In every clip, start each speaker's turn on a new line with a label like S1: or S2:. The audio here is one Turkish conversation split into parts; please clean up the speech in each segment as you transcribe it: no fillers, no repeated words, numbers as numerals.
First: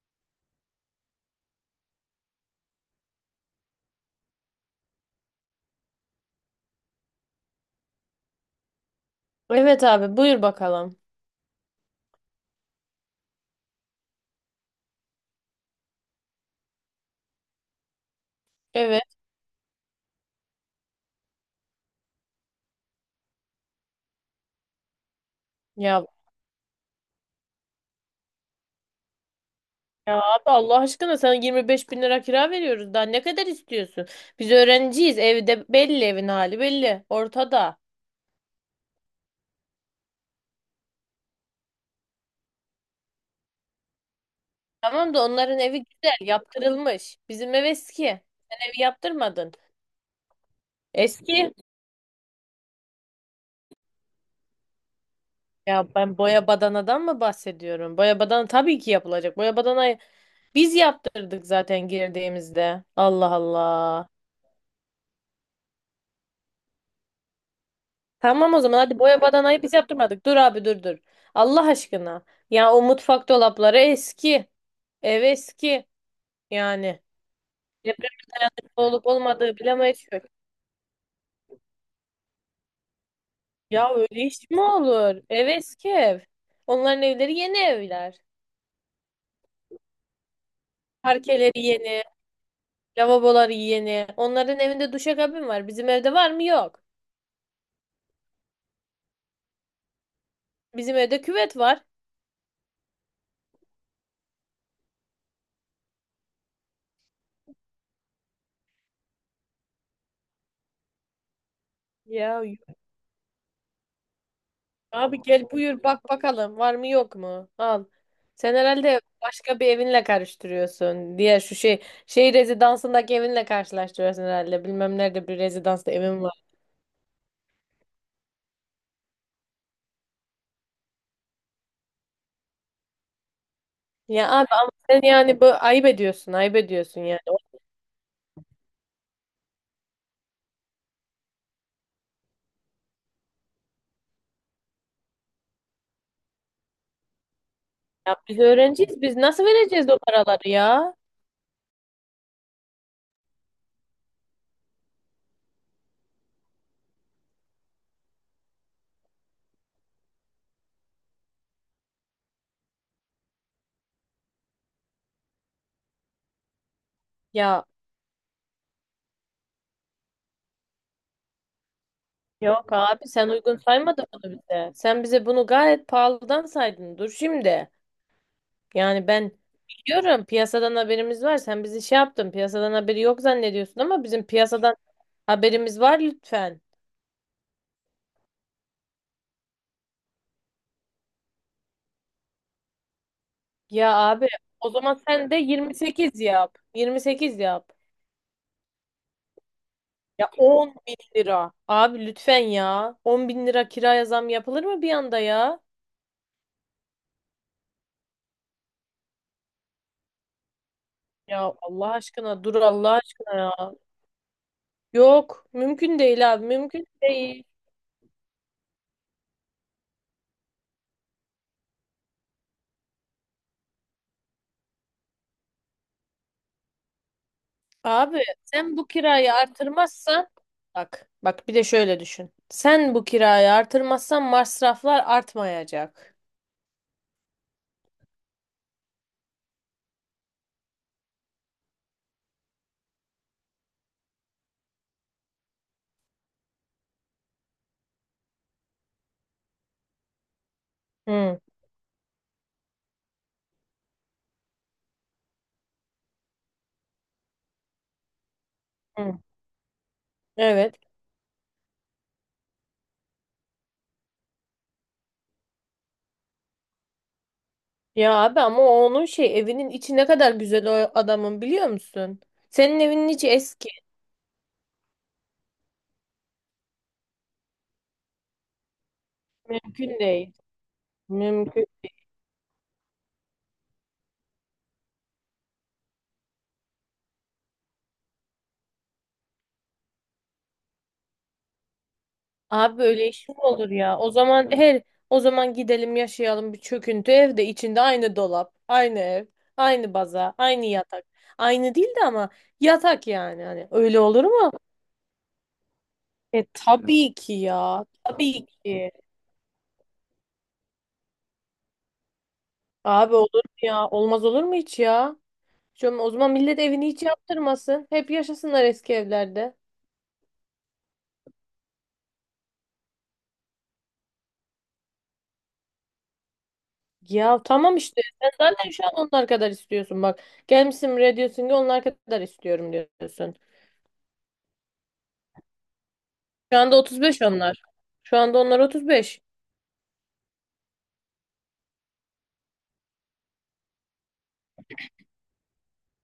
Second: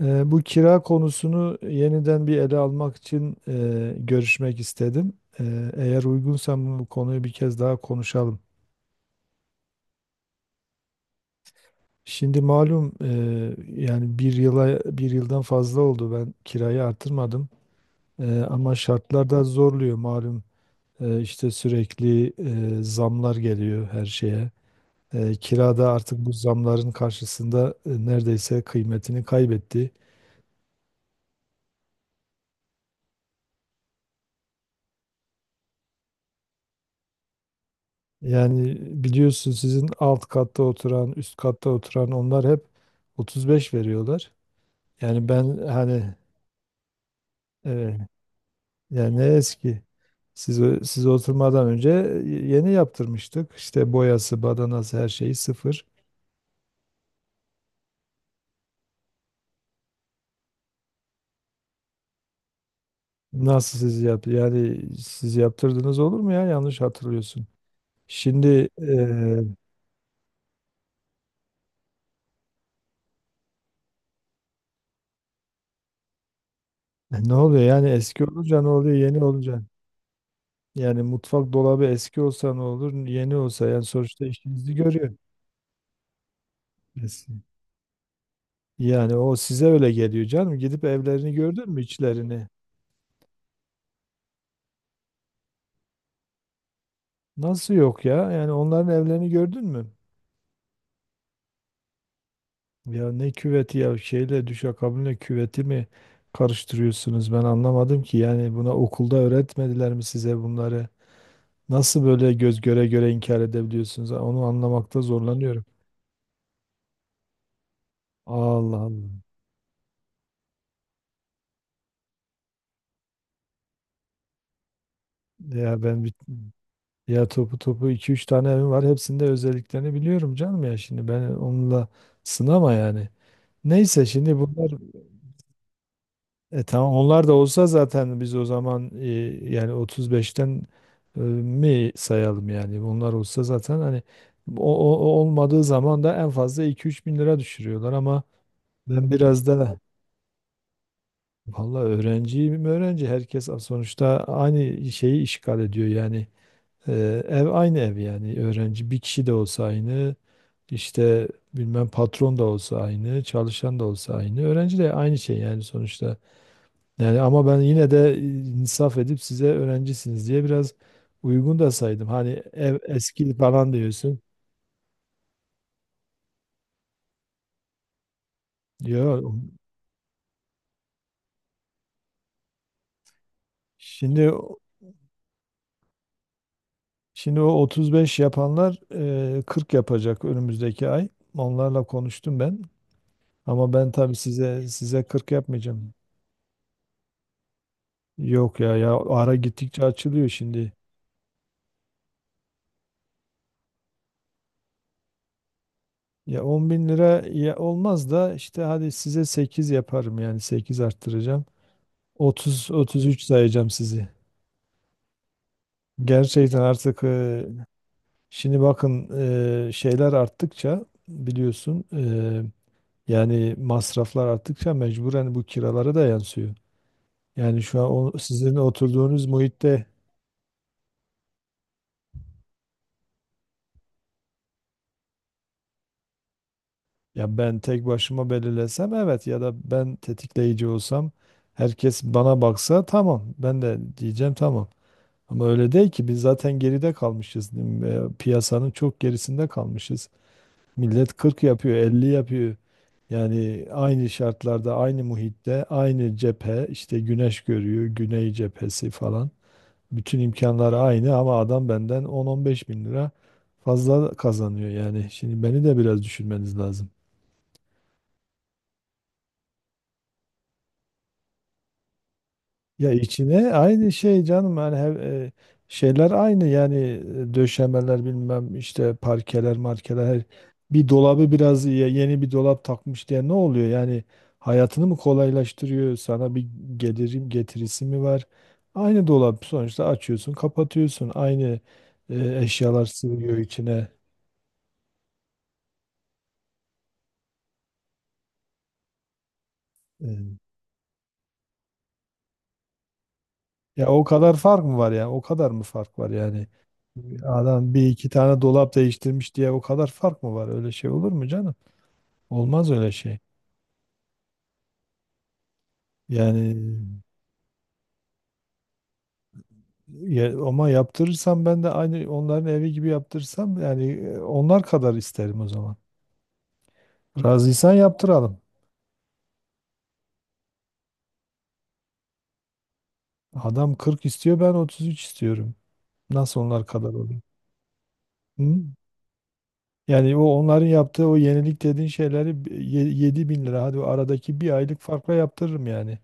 S1: Bu kira konusunu yeniden bir ele almak için görüşmek istedim. Eğer uygunsa bu konuyu bir kez daha konuşalım.
S2: Evet, abi, buyur bakalım.
S1: Şimdi malum yani bir yıldan fazla oldu ben kirayı artırmadım. Ama
S2: Evet.
S1: şartlar da zorluyor malum. İşte sürekli zamlar geliyor her şeye. Kira da
S2: Ya,
S1: artık bu zamların karşısında neredeyse kıymetini kaybetti.
S2: ya abi, Allah aşkına, sana 25 bin lira kira veriyoruz. Daha ne kadar istiyorsun? Biz öğrenciyiz. Evde belli, evin hali belli. Ortada.
S1: Yani biliyorsun sizin alt katta oturan, üst katta oturan onlar hep 35 veriyorlar.
S2: Tamam da
S1: Yani
S2: onların
S1: ben
S2: evi güzel
S1: hani
S2: yaptırılmış. Bizim ev
S1: evet,
S2: eski. Sen evi
S1: yani ne
S2: yaptırmadın.
S1: eski. Siz
S2: Eski.
S1: oturmadan önce yeni yaptırmıştık. İşte boyası, badanası her şeyi sıfır.
S2: Ya ben boya badanadan mı bahsediyorum? Boya badana tabii ki yapılacak. Boya badana biz yaptırdık zaten girdiğimizde. Allah
S1: Nasıl siz
S2: Allah.
S1: yaptı? Yani siz yaptırdınız olur mu ya? Yanlış hatırlıyorsun.
S2: Tamam, o
S1: Şimdi
S2: zaman hadi boya badanayı biz yaptırmadık. Dur abi, dur. Allah aşkına. Ya, o mutfak dolapları eski. Ev eski. Yani
S1: ne oluyor? Yani
S2: deprem
S1: eski olunca ne
S2: dayanıklı
S1: oluyor?
S2: olup
S1: Yeni
S2: olmadığı
S1: olunca.
S2: bilemeyiz ki.
S1: Yani mutfak dolabı eski olsa ne olur? Yeni olsa yani
S2: Ya öyle
S1: sonuçta
S2: iş mi
S1: işinizi görüyor.
S2: olur? Ev eski ev. Onların evleri yeni evler.
S1: Yani o size öyle geliyor canım. Gidip evlerini
S2: Parkeleri
S1: gördün mü
S2: yeni,
S1: içlerini?
S2: lavaboları yeni. Onların evinde duşakabin var. Bizim evde var mı? Yok.
S1: Nasıl yok ya? Yani onların evlerini gördün mü?
S2: Bizim evde küvet var.
S1: Ya ne küveti ya düşakabinle küveti mi karıştırıyorsunuz? Ben anlamadım ki. Yani buna okulda öğretmediler mi size bunları? Nasıl böyle
S2: Ya
S1: göz göre göre inkar edebiliyorsunuz? Onu anlamakta
S2: abi, gel
S1: zorlanıyorum.
S2: buyur bak bakalım, var mı yok mu? Al. Sen
S1: Allah
S2: herhalde
S1: Allah.
S2: başka bir evinle karıştırıyorsun. Diğer şu şey rezidansındaki evinle karşılaştırıyorsun herhalde. Bilmem nerede bir
S1: Ya
S2: rezidansta
S1: ben bir-
S2: evim var.
S1: Ya topu topu iki üç tane evim var. Hepsinde özelliklerini biliyorum canım ya. Şimdi ben onunla sınama yani. Neyse
S2: Ya
S1: şimdi
S2: abi, ama
S1: bunlar.
S2: sen yani bu ayıp ediyorsun, ayıp
S1: Tamam
S2: ediyorsun yani.
S1: onlar da olsa zaten biz o zaman yani 35'ten mi sayalım yani onlar olsa zaten hani o olmadığı zaman da en fazla 2-3 bin lira düşürüyorlar
S2: Ya
S1: ama
S2: biz öğrenciyiz.
S1: ben
S2: Biz nasıl
S1: biraz da
S2: vereceğiz o paraları ya?
S1: valla öğrenciyim öğrenci herkes sonuçta aynı şeyi işgal ediyor yani. E, Ev aynı ev yani öğrenci bir kişi de olsa aynı işte bilmem patron da olsa aynı çalışan da olsa aynı öğrenci de aynı şey yani sonuçta. Yani ama ben
S2: Ya
S1: yine de insaf edip size öğrencisiniz diye biraz uygun da saydım. Hani
S2: yok
S1: ev
S2: abi, sen
S1: eski
S2: uygun
S1: falan
S2: saymadın
S1: diyorsun.
S2: bunu bize. Sen bize bunu gayet pahalıdan saydın. Dur şimdi. Yani ben
S1: Diyor.
S2: biliyorum, piyasadan haberimiz var. Sen bizi şey yaptın, piyasadan haberi yok zannediyorsun ama bizim
S1: Şimdi
S2: piyasadan haberimiz var, lütfen.
S1: şimdi o 35 yapanlar 40 yapacak önümüzdeki ay. Onlarla konuştum ben. Ama
S2: Ya
S1: ben tabii
S2: abi,
S1: size
S2: o zaman
S1: size
S2: sen
S1: 40
S2: de
S1: yapmayacağım.
S2: 28 yap. 28 yap.
S1: Yok ya ya ara gittikçe
S2: Ya,
S1: açılıyor şimdi.
S2: 10 bin lira. Abi lütfen ya. 10 bin lira kiraya zam yapılır mı bir anda ya?
S1: Ya 10 bin lira ya olmaz da işte hadi size 8 yaparım yani 8 arttıracağım.
S2: Ya Allah aşkına, dur
S1: 30
S2: Allah
S1: 33
S2: aşkına ya.
S1: sayacağım sizi.
S2: Yok mümkün değil abi,
S1: Gerçekten
S2: mümkün
S1: artık
S2: değil.
S1: e, Şimdi bakın, şeyler arttıkça biliyorsun yani masraflar arttıkça mecburen bu kiralara da yansıyor. Yani şu an
S2: Abi,
S1: sizin
S2: sen bu
S1: oturduğunuz
S2: kirayı
S1: muhitte,
S2: artırmazsan, bak, bir de şöyle düşün. Sen bu kirayı artırmazsan masraflar artmayacak.
S1: ya ben tek başıma belirlesem evet ya da ben tetikleyici olsam, herkes bana baksa tamam ben de diyeceğim tamam. Ama öyle değil ki, biz zaten geride kalmışız. Değil mi? Piyasanın çok gerisinde kalmışız. Millet
S2: Hı,
S1: 40 yapıyor, 50 yapıyor. Yani aynı şartlarda, aynı muhitte, aynı cephe, işte güneş görüyor, güney cephesi
S2: hı.
S1: falan. Bütün imkanlar
S2: Evet.
S1: aynı ama adam benden 10-15 bin lira fazla kazanıyor yani. Şimdi beni de biraz düşünmeniz lazım.
S2: Ya abi, ama o onun şey evinin içi ne kadar güzel o adamın, biliyor musun? Senin
S1: Ya
S2: evinin içi
S1: içine
S2: eski.
S1: aynı şey canım yani şeyler aynı yani döşemeler bilmem işte parkeler
S2: Mümkün
S1: markeler
S2: değil.
S1: bir dolabı biraz
S2: Mümkün
S1: yeni bir dolap takmış diye ne oluyor yani, hayatını mı kolaylaştırıyor sana, bir gelirim getirisi mi var, aynı dolap sonuçta, açıyorsun kapatıyorsun aynı,
S2: Abi
S1: eşyalar
S2: böyle iş mi
S1: sığıyor
S2: olur
S1: içine.
S2: ya? O zaman o zaman gidelim yaşayalım bir çöküntü evde, içinde aynı dolap, aynı ev, aynı baza,
S1: E,
S2: aynı yatak. Aynı değil de ama yatak, yani hani
S1: Ya
S2: öyle
S1: o
S2: olur
S1: kadar
S2: mu?
S1: fark mı var yani, o kadar mı fark var
S2: E
S1: yani,
S2: tabii ki
S1: adam
S2: ya.
S1: bir iki tane
S2: Tabii
S1: dolap
S2: ki.
S1: değiştirmiş diye o kadar fark mı var, öyle şey olur mu canım? Olmaz öyle
S2: Abi
S1: şey.
S2: olur mu ya? Olmaz olur mu hiç ya? O zaman
S1: Yani
S2: millet evini hiç yaptırmasın. Hep yaşasınlar eski evlerde.
S1: ama yaptırırsam ben de aynı onların evi gibi yaptırırsam yani onlar kadar isterim o zaman.
S2: Ya
S1: Razıysan
S2: tamam işte. Sen
S1: yaptıralım.
S2: zaten şu an onlar kadar istiyorsun bak. Gelmişsin buraya diyorsun ki onlar kadar istiyorum diyorsun.
S1: Adam 40 istiyor ben 33 istiyorum. Nasıl
S2: Şu
S1: onlar
S2: anda
S1: kadar
S2: otuz
S1: olur?
S2: beş onlar. Şu anda
S1: Hı?
S2: onlar 35.
S1: Yani o onların yaptığı o yenilik dediğin şeyleri 7 bin lira hadi o aradaki bir aylık farkla yaptırırım yani.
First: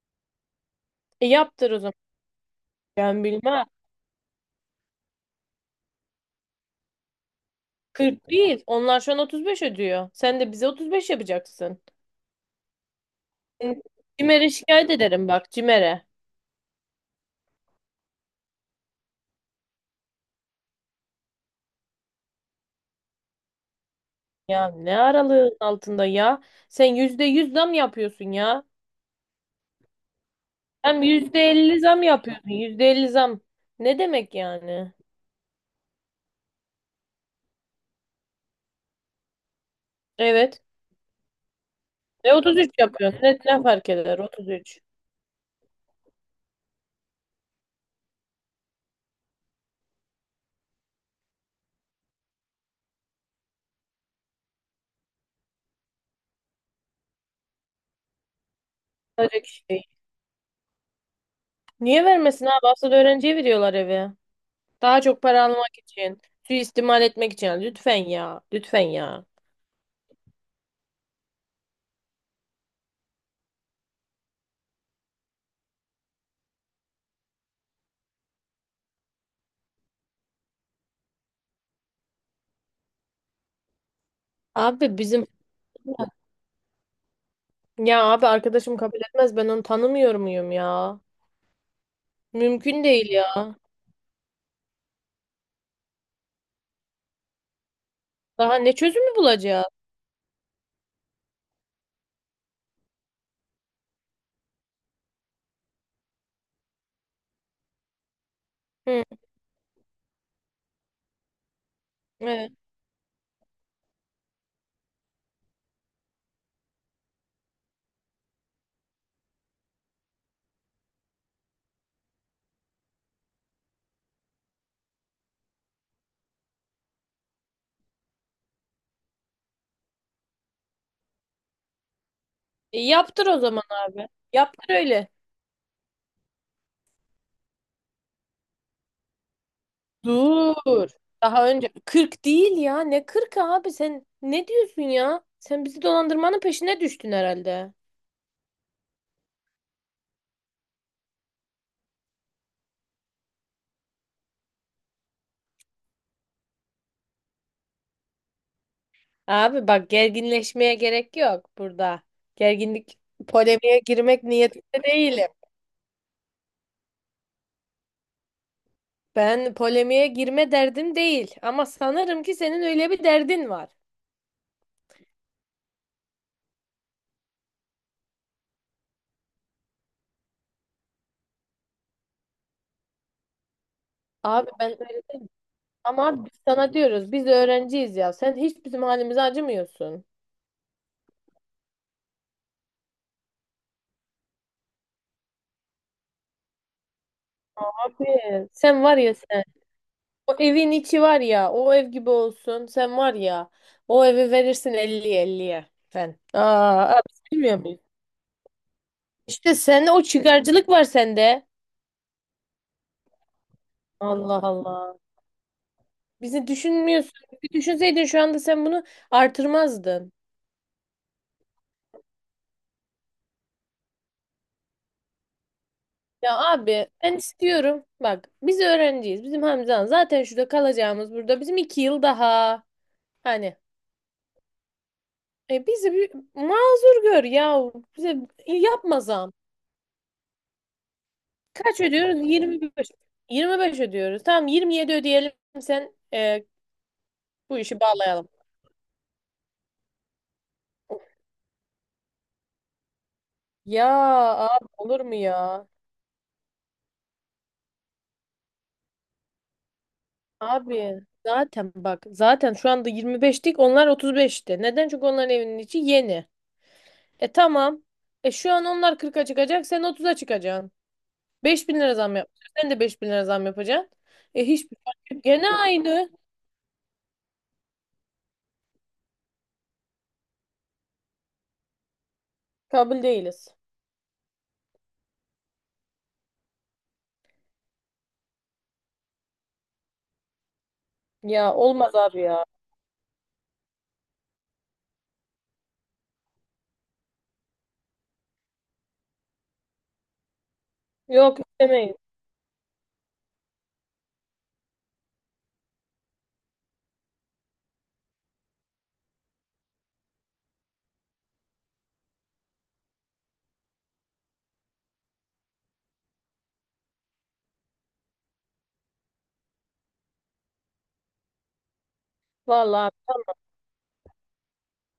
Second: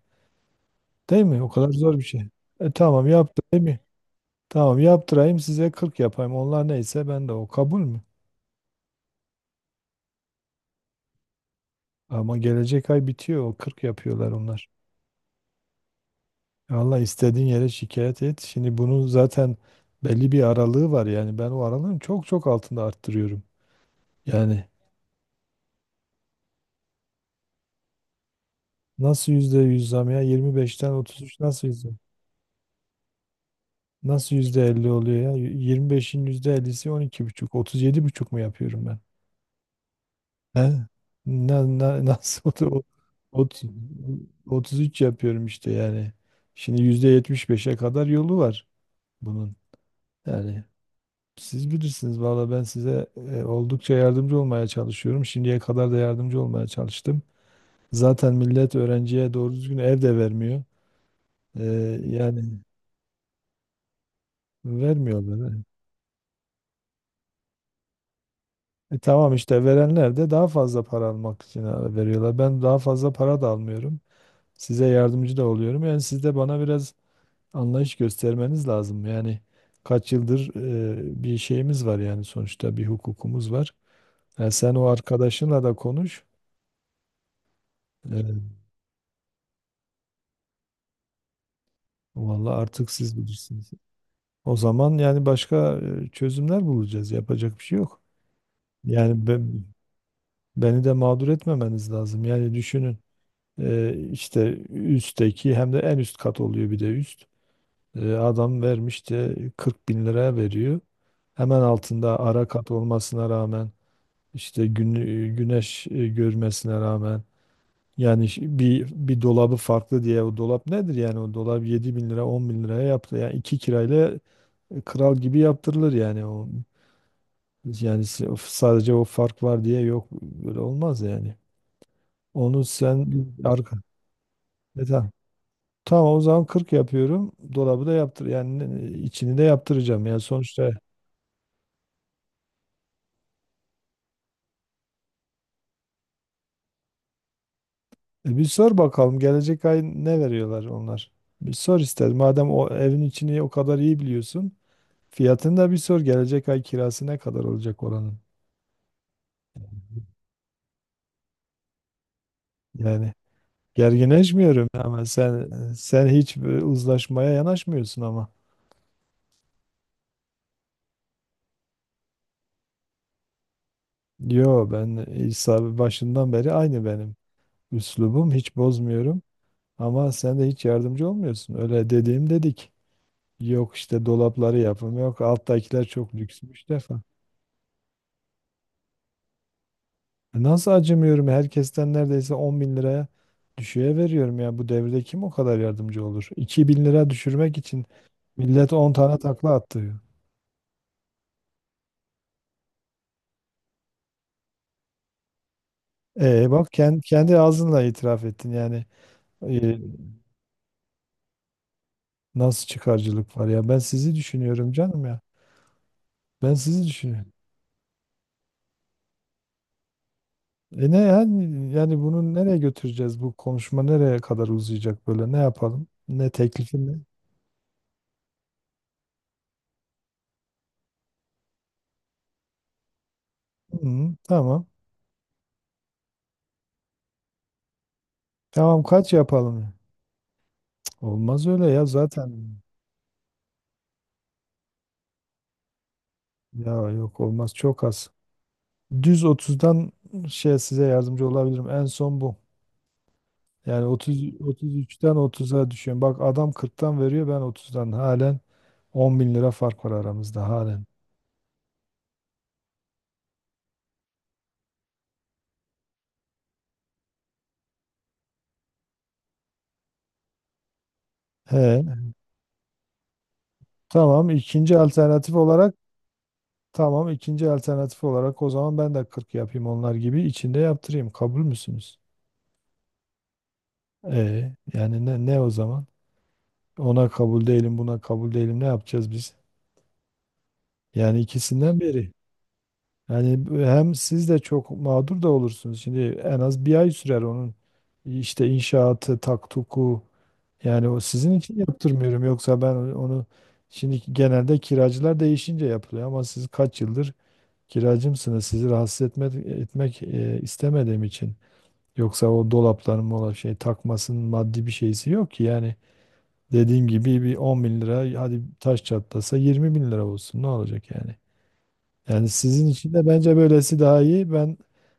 S1: Değil
S2: E
S1: mi? O kadar
S2: yaptır o zaman.
S1: zor bir şey. Tamam
S2: Ben bilmem.
S1: yaptırayım. Tamam yaptırayım size 40 yapayım. Onlar neyse ben de o, kabul mü?
S2: 40 değil. Onlar şu an 35 ödüyor. Sen de bize 35 yapacaksın.
S1: Ama gelecek ay bitiyor. O 40 yapıyorlar
S2: Cimer'e
S1: onlar.
S2: şikayet ederim, bak, Cimer'e.
S1: Allah istediğin yere şikayet et. Şimdi bunun zaten belli bir aralığı var. Yani ben o aralığın çok çok altında arttırıyorum. Yani
S2: Ya ne aralığın altında ya? Sen %100 zam yapıyorsun ya.
S1: nasıl %100 zam ya? 25'ten
S2: Hem
S1: 33
S2: yüzde
S1: nasıl
S2: elli
S1: yüzde?
S2: zam yapıyorsun. %50 zam. Ne demek
S1: Nasıl %50
S2: yani?
S1: oluyor ya? 25'in %50'si 12,5, buçuk, 37,5 mu yapıyorum ben? He?
S2: Evet. E
S1: Nasıl
S2: 33
S1: oldu?
S2: yapıyorsun. Ne,
S1: Ot-
S2: ne fark eder 33?
S1: 33 yapıyorum işte yani. Şimdi %75'e kadar yolu var bunun. Yani siz bilirsiniz valla, ben size oldukça yardımcı olmaya çalışıyorum. Şimdiye kadar da yardımcı olmaya çalıştım. Zaten millet
S2: Öyle
S1: öğrenciye doğru
S2: bir
S1: düzgün
S2: şey.
S1: ev de vermiyor. E,
S2: Niye
S1: Yani
S2: vermesin abi? Asıl öğrenciye veriyorlar evi. Daha çok para
S1: vermiyorlar.
S2: almak için, suistimal etmek için. Lütfen ya, lütfen ya.
S1: Tamam işte verenler de daha fazla para almak için veriyorlar. Ben daha fazla para da almıyorum. Size yardımcı da oluyorum. Yani siz de bana biraz anlayış göstermeniz lazım. Yani kaç yıldır bir şeyimiz var yani, sonuçta bir hukukumuz var. Yani sen o
S2: Abi bizim
S1: arkadaşınla da konuş.
S2: Ya abi,
S1: E,
S2: arkadaşım kabul etmez, ben onu tanımıyor muyum ya?
S1: Vallahi
S2: Mümkün
S1: artık
S2: değil
S1: siz
S2: ya.
S1: bilirsiniz. O zaman yani başka çözümler bulacağız. Yapacak bir şey yok.
S2: Daha ne çözümü
S1: Yani
S2: bulacağız?
S1: beni de mağdur etmemeniz lazım. Yani düşünün, işte üstteki hem de en üst kat oluyor bir de üst. Adam
S2: Hı,
S1: vermiş de 40 bin liraya veriyor. Hemen altında ara
S2: evet.
S1: kat olmasına rağmen, işte güneş görmesine rağmen. Yani bir dolabı farklı diye o dolap nedir yani, o dolap 7 bin lira 10 bin liraya yaptı yani, iki kirayla kral gibi yaptırılır yani. O yani o sadece o fark var diye, yok böyle olmaz yani. Onu
S2: E,
S1: sen
S2: yaptır o zaman
S1: arka
S2: abi. Yaptır
S1: e,
S2: öyle.
S1: Tamam, Tamam, o zaman 40 yapıyorum, dolabı da yaptır yani, içini de yaptıracağım yani sonuçta.
S2: Dur. Daha önce 40 değil ya. Ne 40 abi, sen ne diyorsun ya? Sen bizi dolandırmanın peşine düştün herhalde.
S1: Bir sor bakalım gelecek ay ne veriyorlar onlar, bir sor, ister madem o evin içini o kadar iyi biliyorsun. Fiyatını da bir sor. Gelecek ay kirası ne kadar olacak oranın?
S2: Abi bak, gerginleşmeye gerek yok burada. Gerginlik
S1: Yani
S2: polemiğe girmek
S1: gerginleşmiyorum
S2: niyetinde
S1: ama
S2: değilim.
S1: sen hiç bir uzlaşmaya yanaşmıyorsun ama.
S2: Ben polemiğe girme derdim değil ama sanırım ki senin öyle bir derdin var.
S1: Yo, ben İsa başından beri aynı benim. Üslubum hiç bozmuyorum ama sen de hiç yardımcı olmuyorsun. Öyle dediğim dedik. Yok işte
S2: Abi
S1: dolapları
S2: ben
S1: yapım, yok
S2: öyle-
S1: alttakiler
S2: Ama
S1: çok
S2: abi, biz
S1: lüksmüş
S2: sana
S1: defa.
S2: diyoruz biz öğrenciyiz ya. Sen hiç bizim halimize acımıyorsun.
S1: Nasıl acımıyorum? Herkesten neredeyse 10 bin liraya düşüğe veriyorum ya. Bu devirde kim o kadar yardımcı olur? 2 bin lira düşürmek için
S2: Abi,
S1: millet
S2: sen
S1: 10
S2: var ya
S1: tane
S2: sen.
S1: takla attı.
S2: O evin içi var ya, o ev gibi olsun. Sen var ya, o evi verirsin 50'ye, elliye. Sen.
S1: Bak
S2: Aa,
S1: kendi,
S2: abi,
S1: kendi
S2: bilmiyor muyum?
S1: ağzınla itiraf ettin yani.
S2: İşte
S1: E,
S2: sende o çıkarcılık var, sende.
S1: Nasıl çıkarcılık var ya? Ben sizi
S2: Allah
S1: düşünüyorum
S2: Allah.
S1: canım ya.
S2: Bizi
S1: Ben sizi
S2: düşünmüyorsun.
S1: düşünüyorum.
S2: Bir düşünseydin şu anda sen bunu artırmazdın.
S1: Ne yani bunu nereye götüreceğiz? Bu konuşma nereye kadar uzayacak böyle? Ne yapalım? Ne
S2: Ya
S1: teklifin
S2: abi,
S1: ne?
S2: ben istiyorum. Bak biz öğrenciyiz. Bizim Hamza'nın zaten şurada kalacağımız burada. Bizim 2 yıl daha. Hani
S1: Hı, tamam.
S2: bizi bir mazur gör ya. Bize
S1: Tamam,
S2: yapma
S1: kaç
S2: zam.
S1: yapalım? Cık, olmaz öyle
S2: Kaç
S1: ya
S2: ödüyoruz?
S1: zaten.
S2: 25. 25 ödüyoruz. Tamam, 27 ödeyelim. Sen
S1: Ya yok, olmaz
S2: bu işi
S1: çok az.
S2: bağlayalım.
S1: Düz 30'dan size yardımcı olabilirim. En son bu.
S2: Ya
S1: Yani 30
S2: abi, olur mu
S1: 33'ten
S2: ya?
S1: 30'a düşüyorum. Bak adam 40'tan veriyor ben 30'dan halen 10 bin lira fark var aramızda halen.
S2: Abi zaten bak, zaten şu anda 25'tik, onlar 35'ti. Neden? Çünkü onların evinin içi yeni. E tamam. E şu an onlar 40'a çıkacak, sen 30'a çıkacaksın. 5000
S1: He.
S2: lira zam yapacaksın. Sen de 5000 lira zam yapacaksın.
S1: Tamam
S2: E hiçbir
S1: ikinci
S2: fark yok.
S1: alternatif
S2: Gene
S1: olarak
S2: aynı.
S1: tamam, ikinci alternatif olarak o zaman ben de 40 yapayım, onlar gibi içinde yaptırayım. Kabul müsünüz?
S2: Kabul değiliz.
S1: Yani ne o zaman? Ona kabul değilim, buna kabul değilim, ne yapacağız biz? Yani
S2: Ya
S1: ikisinden
S2: olmaz
S1: biri.
S2: abi ya.
S1: Yani hem siz de çok mağdur da olursunuz. Şimdi en az bir ay sürer onun işte inşaatı, taktuku. Yani o sizin
S2: Yok
S1: için
S2: istemeyiz.
S1: yaptırmıyorum. Yoksa ben onu şimdi, genelde kiracılar değişince yapılıyor ama siz kaç yıldır kiracımsınız. Sizi rahatsız etmek istemediğim için. Yoksa o dolapların mola takmasının maddi bir şeysi yok ki. Yani dediğim gibi bir 10 bin lira, hadi taş çatlasa 20 bin lira olsun. Ne olacak yani? Yani sizin
S2: Vallahi
S1: için
S2: abi,
S1: de bence
S2: tamam.
S1: böylesi daha iyi. Ben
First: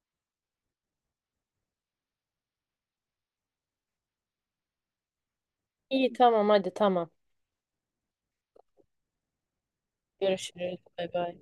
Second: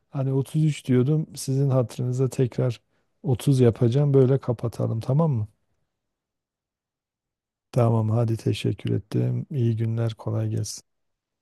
S1: hani 33 diyordum, sizin hatırınıza tekrar 30 yapacağım. Böyle kapatalım, tamam mı?
S2: İyi tamam hadi tamam.
S1: Tamam hadi, teşekkür ettim. İyi günler, kolay
S2: Görüşürüz.
S1: gelsin.
S2: Bay bay.